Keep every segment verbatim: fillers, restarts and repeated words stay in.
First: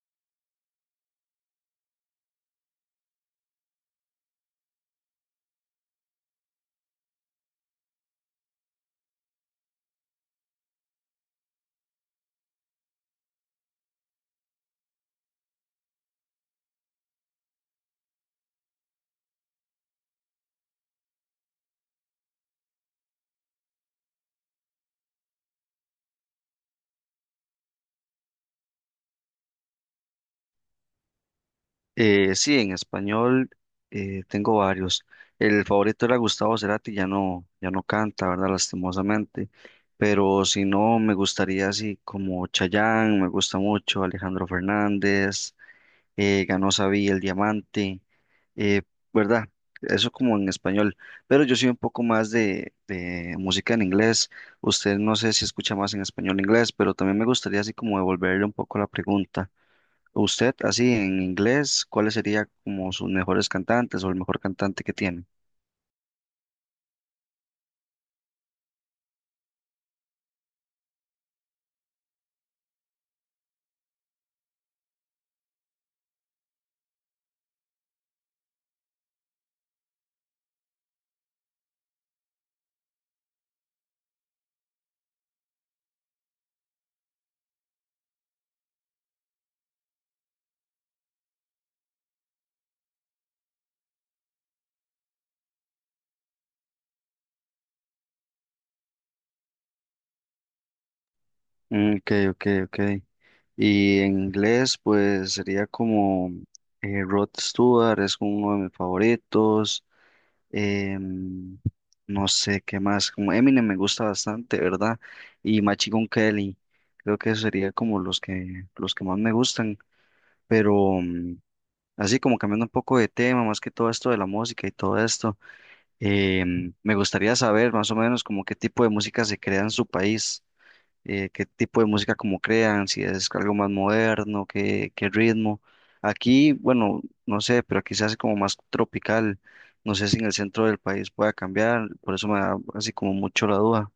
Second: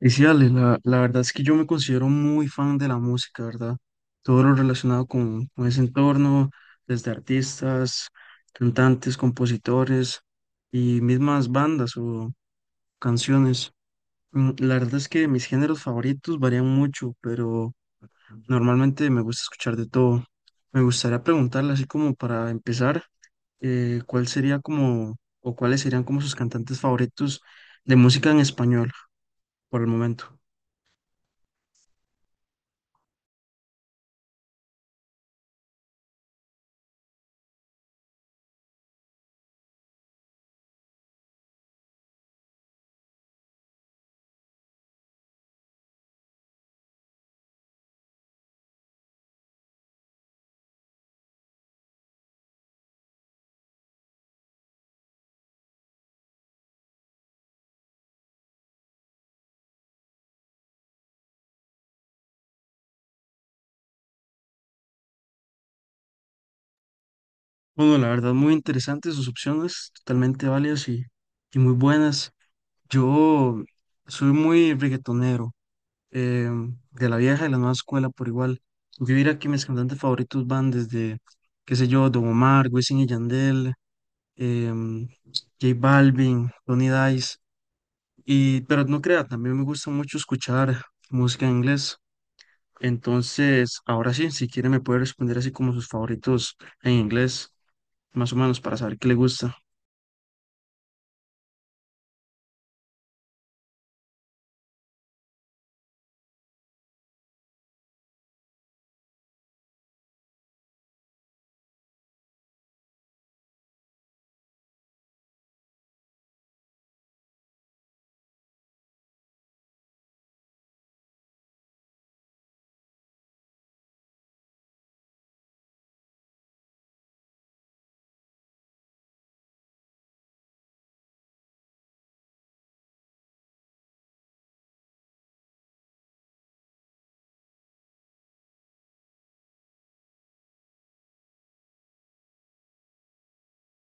Y sí, Ale, la, la verdad es que yo me considero muy fan de la música, ¿verdad? Todo lo relacionado con, con ese entorno, desde artistas, cantantes, compositores y mismas bandas o canciones. Mm, la verdad es que mis géneros favoritos varían mucho, pero normalmente me gusta escuchar de todo. Me gustaría preguntarle, así como para empezar, eh, ¿cuál sería como, o cuáles serían como sus cantantes favoritos de música en español por el momento? Eh, sí, en español eh, tengo varios. El favorito era Gustavo Cerati, ya no, ya no canta, ¿verdad? Lastimosamente. Pero si no, me gustaría así como Chayanne, me gusta mucho, Alejandro Fernández, eh, ganó Sabí el Diamante, eh, ¿verdad? Eso como en español. Pero yo soy un poco más de, de música en inglés. Usted no sé si escucha más en español o inglés, pero también me gustaría así como devolverle un poco la pregunta. Usted, así en inglés, ¿cuáles serían como sus mejores cantantes o el mejor cantante que tiene? Bueno, la verdad, muy interesantes sus opciones, totalmente válidas y, y muy buenas. Yo soy muy reggaetonero, eh, de la vieja y la nueva escuela por igual. Yo diría que mis cantantes favoritos van desde, qué sé yo, Don Omar, Wisin y Yandel, em, J Balvin, Tony Dice. Y, pero no crea, también me gusta mucho escuchar música en inglés. Entonces, ahora sí, si quiere me puede responder así como sus favoritos en inglés, más o menos, para saber qué le gusta. Mm, ok, ok, ok. Y en inglés, pues sería como eh, Rod Stewart, es uno de mis favoritos. em, no sé qué más, como Eminem me gusta bastante, ¿verdad? Y Machine Gun Kelly, creo que eso sería como los que, los que más me gustan. Pero mm, así como cambiando un poco de tema, más que todo esto de la música y todo esto. Em, me gustaría saber más o menos como qué tipo de música se crea en su país, eh, qué tipo de música como crean, si es algo más moderno, qué, qué ritmo. Aquí, bueno, no sé, pero aquí se hace como más tropical. No sé si en el centro del país pueda cambiar, por eso me da así como mucho la duda.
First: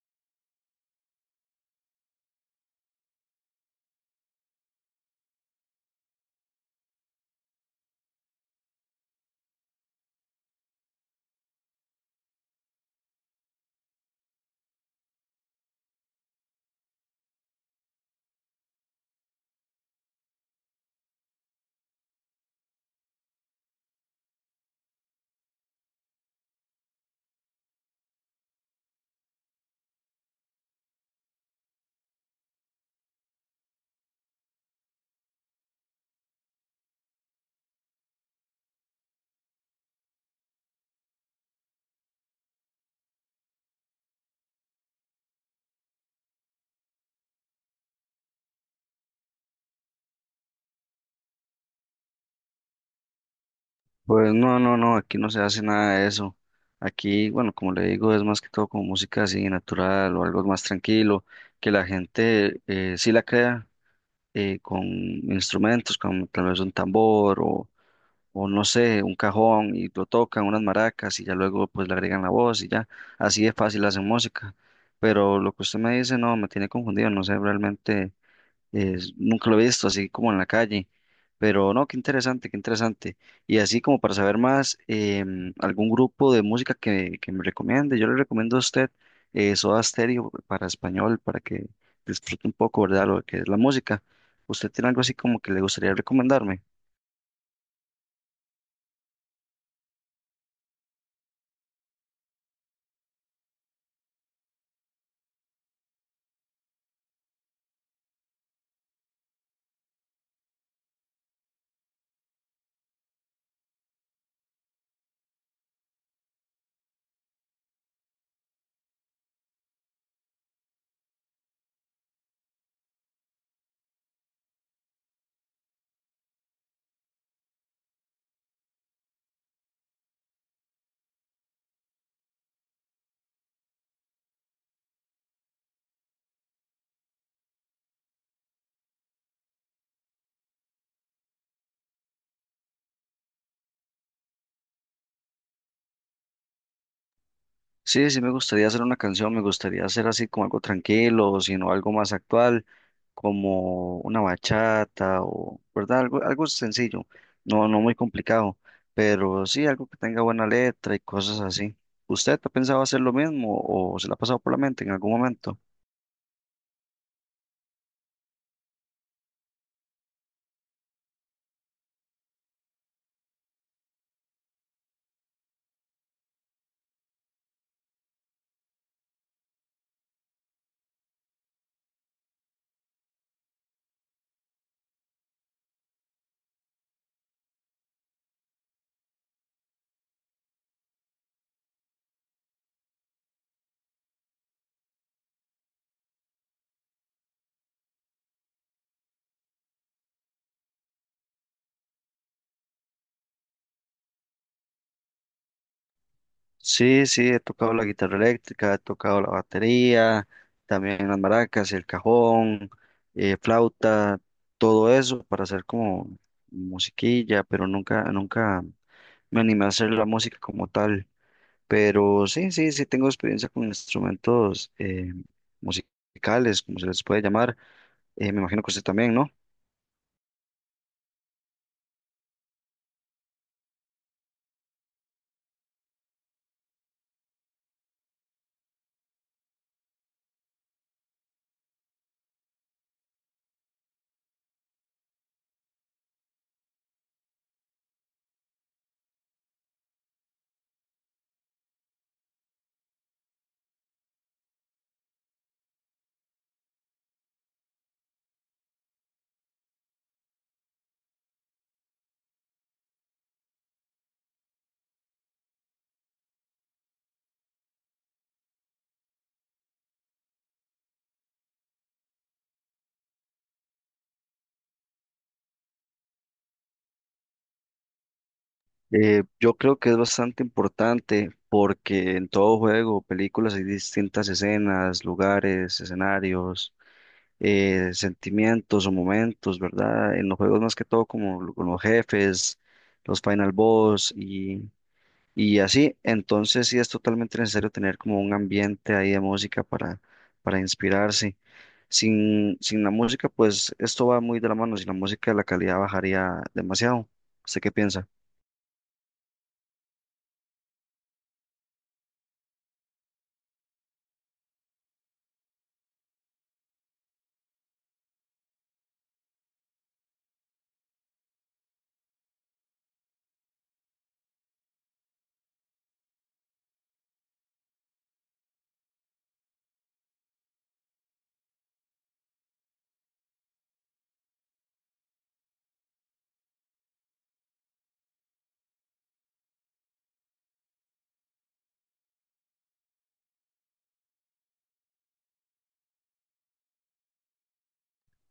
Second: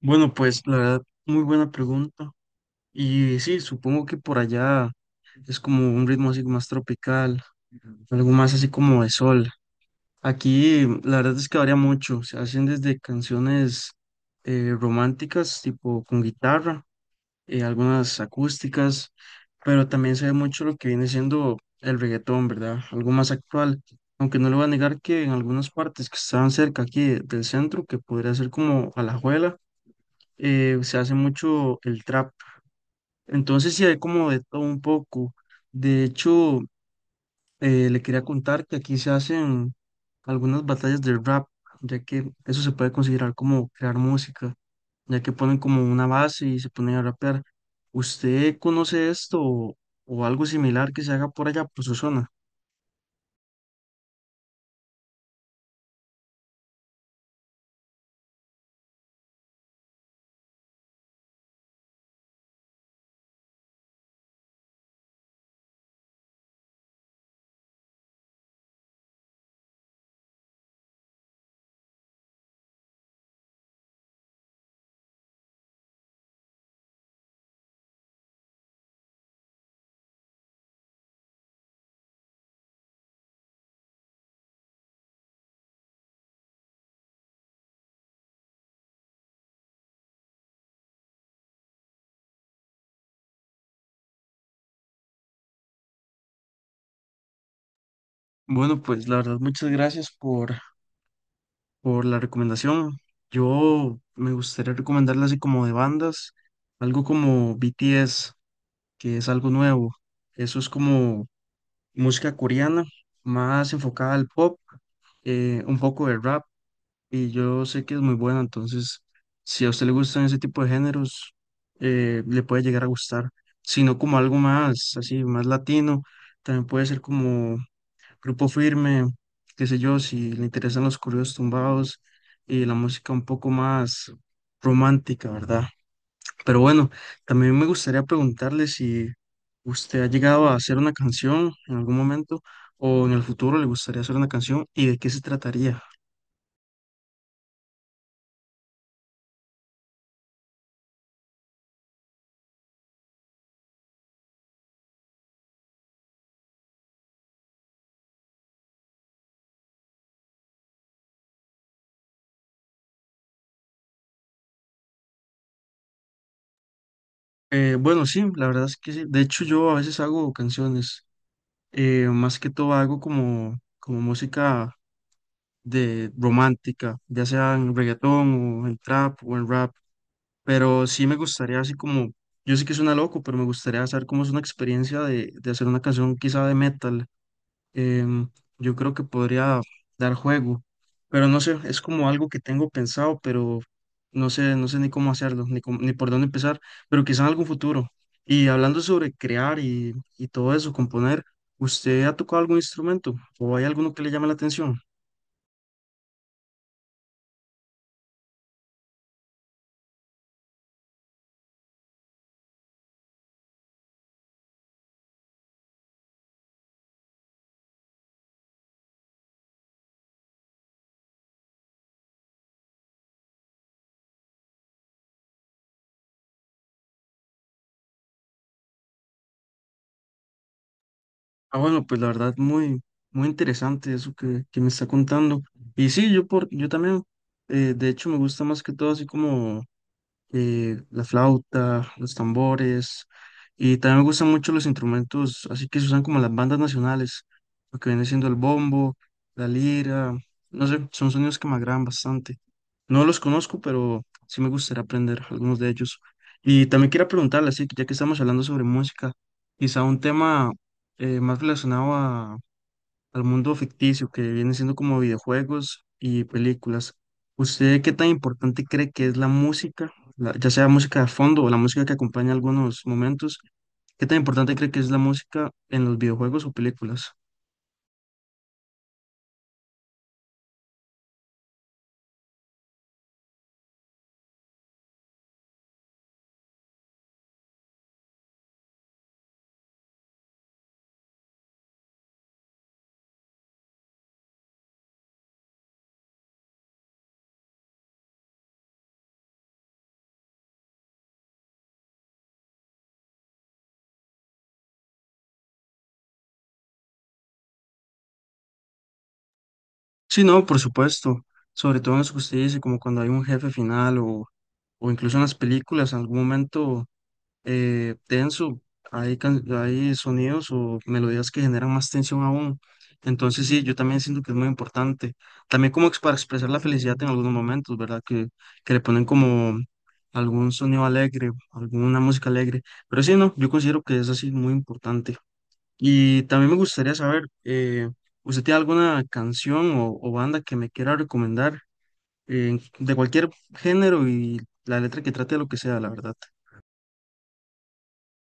Bueno, pues la verdad, muy buena pregunta. Y sí, supongo que por allá es como un ritmo así más tropical, algo más así como de sol. Aquí la verdad es que varía mucho. Se hacen desde canciones eh, románticas, tipo con guitarra, eh, algunas acústicas, pero también se ve mucho lo que viene siendo el reggaetón, ¿verdad? Algo más actual. Aunque no le voy a negar que en algunas partes que estaban cerca aquí de- del centro, que podría ser como Alajuela, eh, se hace mucho el trap. Entonces sí hay como de todo un poco. De hecho, eh, le quería contar que aquí se hacen algunas batallas de rap, ya que eso se puede considerar como crear música, ya que ponen como una base y se ponen a rapear. ¿Usted conoce esto o, o algo similar que se haga por allá, por su zona? Pues no, no, no, aquí no se hace nada de eso. Aquí, bueno, como le digo, es más que todo como música así natural o algo más tranquilo, que la gente eh, sí la crea eh, con instrumentos, como tal vez un tambor o, o no sé, un cajón y lo tocan, unas maracas y ya luego pues le agregan la voz y ya, así de fácil hacen música. Pero lo que usted me dice, no, me tiene confundido, no sé realmente es- nunca lo he visto así como en la calle, pero no, qué interesante, qué interesante. Y así como para saber más, em, algún grupo de música que, que me recomiende, yo le recomiendo a usted eh, Soda Stereo para español, para que disfrute un poco, ¿verdad? Lo que es la música. ¿Usted tiene algo así como que le gustaría recomendarme? Bueno, pues la verdad, muchas gracias por, por la recomendación. Yo me gustaría recomendarle así como de bandas, algo como B T S, que es algo nuevo. Eso es como música coreana, más enfocada al pop, eh, un poco de rap, y yo sé que es muy buena, entonces si a usted le gustan ese tipo de géneros, eh, le puede llegar a gustar, sino como algo más, así, más latino, también puede ser como Grupo Firme, qué sé yo, si le interesan los corridos tumbados y la música un poco más romántica, ¿verdad? Pero bueno, también me gustaría preguntarle si usted ha llegado a hacer una canción en algún momento o en el futuro le gustaría hacer una canción y de qué se trataría. Sí, sí me gustaría hacer una canción, me gustaría hacer así como algo tranquilo, sino algo más actual, como una bachata o, ¿verdad? Algo, algo sencillo, no, no muy complicado, pero sí algo que tenga buena letra y cosas así. ¿Usted ha pensado hacer lo mismo o se le ha pasado por la mente en algún momento? Eh, bueno, sí, la verdad es que sí. De hecho, yo a veces hago canciones, eh, más que todo hago como, como música de romántica, ya sea en reggaetón o en trap o en rap, pero sí me gustaría así como, yo sé que suena loco, pero me gustaría saber cómo es una experiencia de, de hacer una canción quizá de metal. em, yo creo que podría dar juego, pero no sé, es como algo que tengo pensado, pero no sé, no sé ni cómo hacerlo, ni cómo- ni por dónde empezar, pero quizá en algún futuro. Y hablando sobre crear y, y todo eso, componer, ¿usted ha tocado algún instrumento o hay alguno que le llame la atención? Sí, sí, he tocado la guitarra eléctrica, he tocado la batería, también las maracas, el cajón, eh, flauta, todo eso para hacer como musiquilla, pero nunca, nunca me animé a hacer la música como tal. Pero sí, sí, sí tengo experiencia con instrumentos eh, musicales, como se les puede llamar. Eh, me imagino que usted también, ¿no? Ah, bueno, pues la verdad, muy, muy interesante eso que, que me está contando. Y sí, yo, por, yo también, eh, de hecho, me gusta más que todo así como eh, la flauta, los tambores, y también me gustan mucho los instrumentos, así que se usan como en las bandas nacionales, lo que viene siendo el bombo, la lira, no sé, son sonidos que me agradan bastante. No los conozco, pero sí me gustaría aprender algunos de ellos. Y también quiero preguntarle, así que ya que estamos hablando sobre música, quizá un tema eh, más relacionado a al mundo ficticio que viene siendo como videojuegos y películas. ¿Usted qué tan importante cree que es la música, la- ya sea música de fondo o la música que acompaña algunos momentos? ¿Qué tan importante cree que es la música en los videojuegos o películas? Eh, yo creo que es bastante importante porque en todo juego, películas hay distintas escenas, lugares, escenarios eh, sentimientos o momentos, ¿verdad? En los juegos más que todo como lo- con los jefes, los final boss y, y así. Entonces sí es totalmente necesario tener como un ambiente ahí de música para, para inspirarse. Sin, sin la música, pues esto va muy de la mano. Sin la música la calidad bajaría demasiado. ¿Usted qué piensa? Sí, no, por supuesto. Sobre todo en eso que usted dice, como cuando hay un jefe final o, o incluso en las películas, en algún momento eh, tenso, hay, can- hay sonidos o melodías que generan más tensión aún. Entonces sí, yo también siento que es muy importante. También como ex- para expresar la felicidad en algunos momentos, ¿verdad? Que, que le ponen como algún sonido alegre, alguna música alegre. Pero sí, no, yo considero que es así muy importante. Y también me gustaría saber, eh, ¿usted tiene alguna canción o, o banda que me quiera recomendar eh, de cualquier género y la letra que trate de lo que sea, la verdad?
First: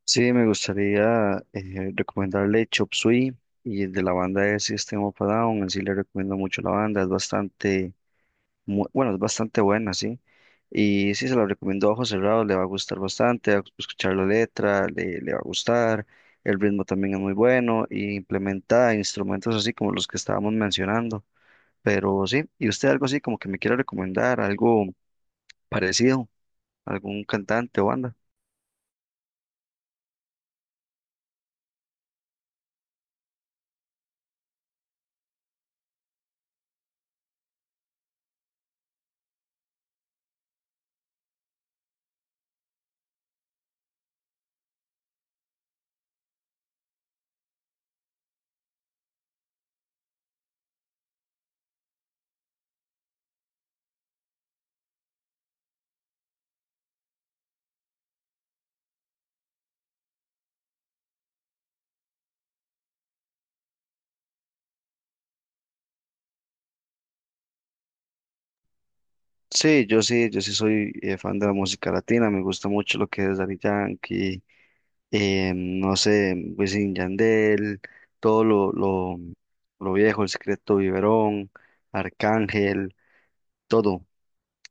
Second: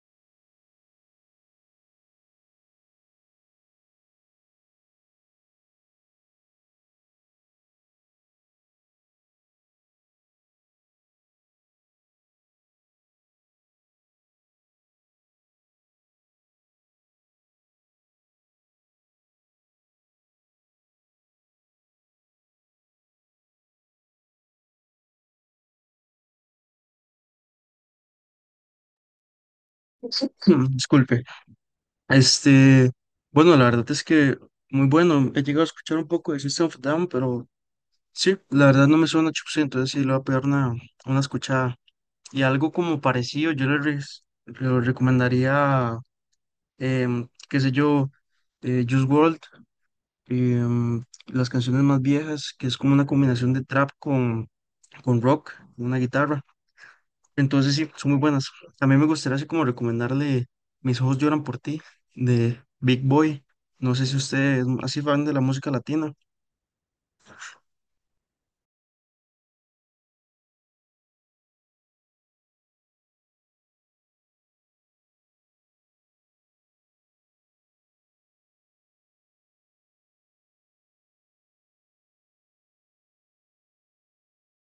Sí, me gustaría eh, recomendarle Chop Suey y de la banda de System of a Down. En sí le recomiendo mucho la banda, es bastante mu- bueno, es bastante buena, sí. Y sí, se la recomiendo a ojos cerrados, le va a gustar bastante, a- escuchar la letra, le, le va a gustar, el ritmo también es muy bueno y implementa instrumentos así como los que estábamos mencionando. Pero sí, ¿y usted algo así como que me quiera recomendar, algo parecido, algún cantante o banda? Disculpe. Este, bueno, la verdad es que muy bueno. He llegado a escuchar un poco de System of a Down, pero sí, la verdad no me suena mucho, sí, entonces sí le voy a pegar una, una escuchada. Y algo como parecido, yo le, re- le recomendaría, em, qué sé yo, eh, Juice world, em, las canciones más viejas, que es como una combinación de trap con, con rock, una guitarra. Entonces sí, son muy buenas. También me gustaría así como recomendarle Mis ojos lloran por ti de Big Boy. No sé si usted es así fan de la música latina. Sí, yo sí, yo sí soy eh, fan de la música latina, me gusta mucho lo que es Daddy Yankee, eh, no sé, Wisin y Yandel, todo lo, lo, lo viejo, El Secreto Viverón Arcángel, todo,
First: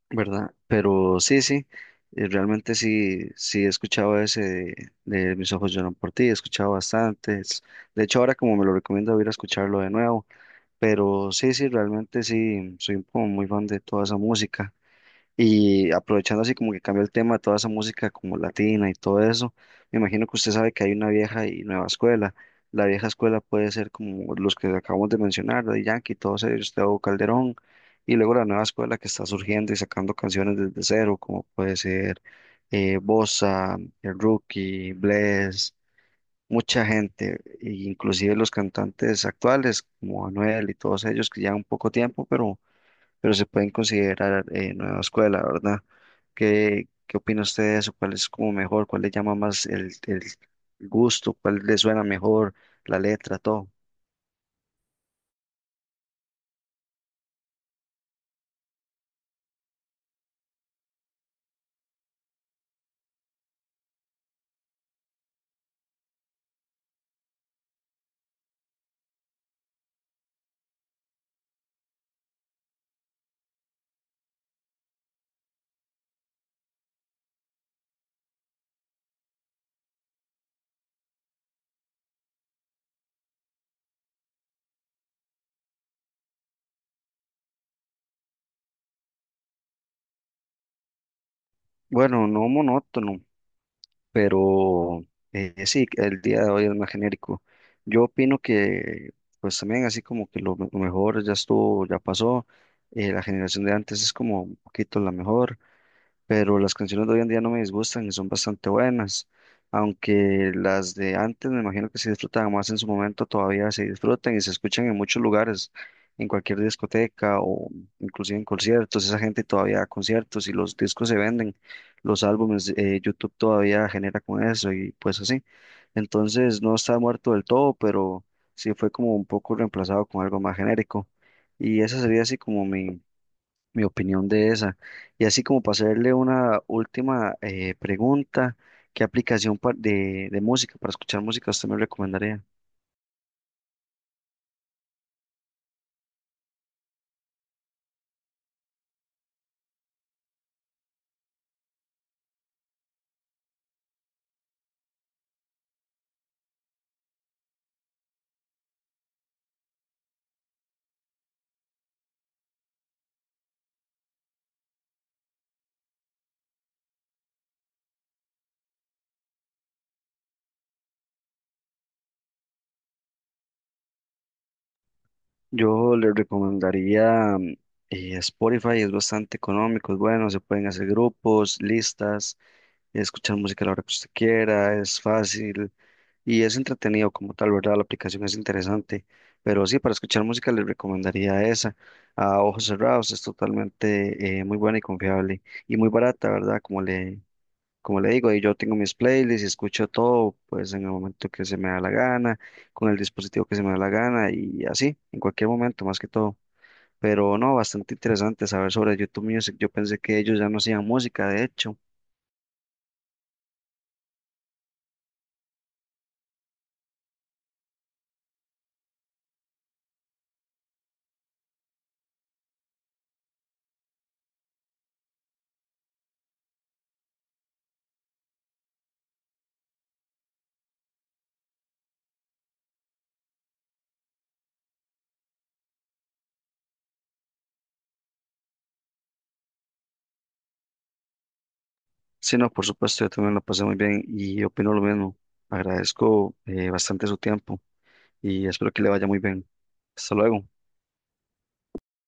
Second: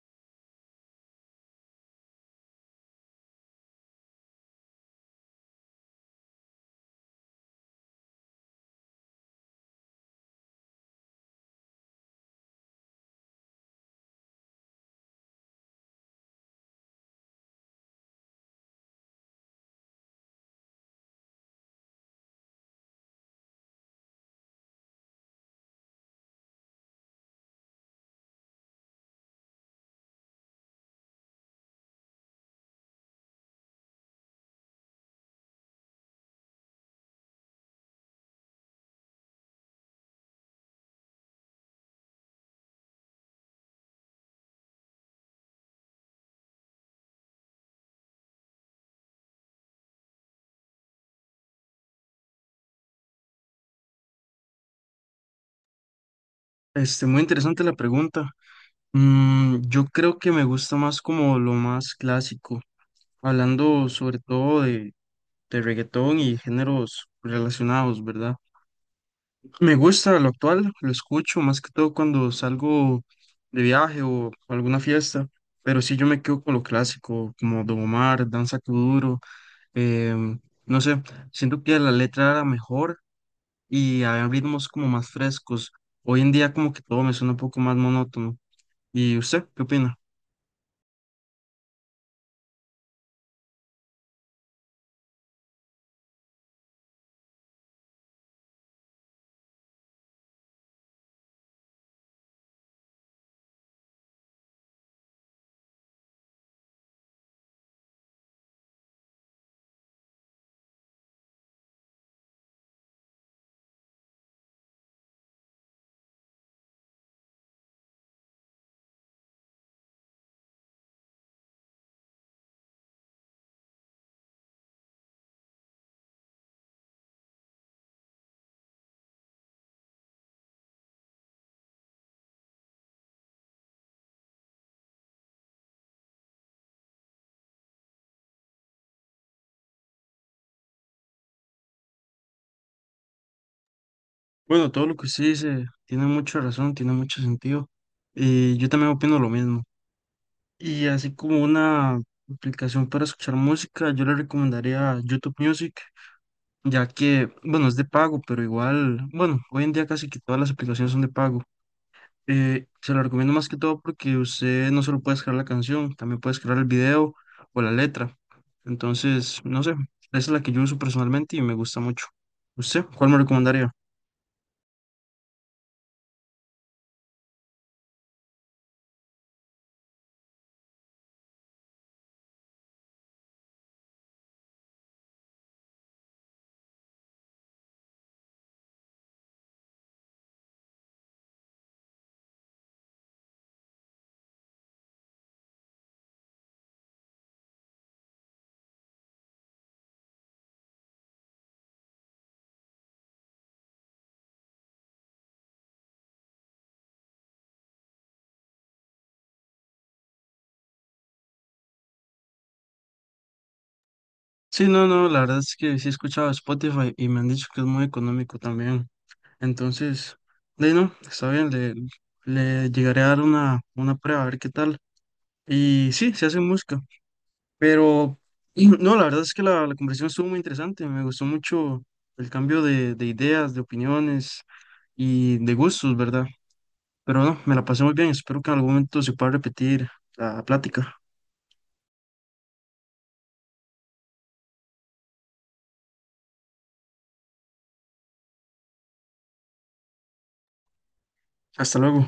¿verdad? Pero sí, sí, eh, realmente sí, sí he escuchado ese de, de Mis ojos lloran por ti, he escuchado bastantes. De hecho, ahora como me lo recomiendo, voy a ir a escucharlo de nuevo. Pero sí, sí, realmente sí, soy como muy fan de toda esa música. Y aprovechando así como que cambió el tema de toda esa música como latina y todo eso, me imagino que usted sabe que hay una vieja y nueva escuela. La vieja escuela puede ser como los que acabamos de mencionar, Daddy Yankee, todos ellos, Teo Calderón, y luego la nueva escuela que está surgiendo y sacando canciones desde cero, como puede ser eh, Bossa, el Rookie, Bless, mucha gente, e inclusive los cantantes actuales como Anuel y todos ellos que llevan poco tiempo, pero pero se pueden considerar eh, nueva escuela, ¿verdad? ¿Qué, qué opina usted de eso? ¿Cuál es como mejor? ¿Cuál le llama más el, el gusto? ¿Cuál le suena mejor? La letra, todo. Este, muy interesante la pregunta. Mm, yo creo que me gusta más como lo más clásico, hablando sobre todo de, de reggaetón y géneros relacionados, ¿verdad? Me gusta lo actual, lo escucho más que todo cuando salgo de viaje o a alguna fiesta, pero sí yo me quedo con lo clásico, como Don Omar, Danza Kuduro, em, no sé, siento que la letra era mejor y había ritmos como más frescos. Hoy en día como que todo me suena un poco más monótono. ¿Y usted qué opina? Bueno, no monótono, pero eh, sí, el día de hoy es más genérico. Yo opino que, pues también así como que lo, me- lo mejor ya estuvo, ya pasó. Eh, la generación de antes es como un poquito la mejor. Pero las canciones de hoy en día no me disgustan y son bastante buenas, aunque las de antes me imagino que se disfrutaban más en su momento, todavía se disfrutan y se escuchan en muchos lugares, en cualquier discoteca o inclusive en conciertos, esa gente todavía da conciertos y los discos se venden, los álbumes, eh, YouTube todavía genera con eso y pues así. Entonces no está muerto del todo, pero sí fue como un poco reemplazado con algo más genérico. Y esa sería así como mi mi opinión de esa. Y así como para hacerle una última eh, pregunta, ¿qué aplicación pa- de, de música, para escuchar música, usted me recomendaría? Bueno, todo lo que usted dice tiene mucha razón, tiene mucho sentido. Y yo también opino lo mismo. Y así como una aplicación para escuchar música, yo le recomendaría YouTube Music, ya que, bueno, es de pago, pero igual, bueno, hoy en día casi que todas las aplicaciones son de pago. Eh, se lo recomiendo más que todo porque usted no solo puede crear la canción, también puede crear el video o la letra. Entonces, no sé, esa es la que yo uso personalmente y me gusta mucho. ¿Usted cuál me recomendaría? Yo le recomendaría mm, eh, Spotify, es bastante económico, es bueno, se pueden hacer grupos, listas, escuchar música a la hora que usted quiera, es fácil. Y es entretenido como tal, ¿verdad? La aplicación es interesante, pero sí, para escuchar música les recomendaría esa. A ojos cerrados es totalmente eh, muy buena y confiable y muy barata, ¿verdad? Como le, como le digo, y yo tengo mis playlists y escucho todo, pues en el momento que se me da la gana, con el dispositivo que se me da la gana y así, en cualquier momento, más que todo. Pero no, bastante interesante saber sobre YouTube Music. Yo pensé que ellos ya no hacían música, de hecho. Sí, no, no, la verdad es que sí he escuchado Spotify y me han dicho que es muy económico también. Entonces, de ahí no, está bien, le, le llegaré a dar una, una prueba a ver qué tal. Y sí, se hace música. Pero y no, la verdad es que la, la conversación estuvo muy interesante. Me gustó mucho el cambio de, de ideas, de opiniones y de gustos, ¿verdad? Pero no, me la pasé muy bien. Espero que en algún momento se pueda repetir la plática. Sí, no, por supuesto, yo también lo pasé muy bien y opino lo mismo. Agradezco eh, bastante su tiempo y espero que le vaya muy bien. Hasta luego. Hasta luego.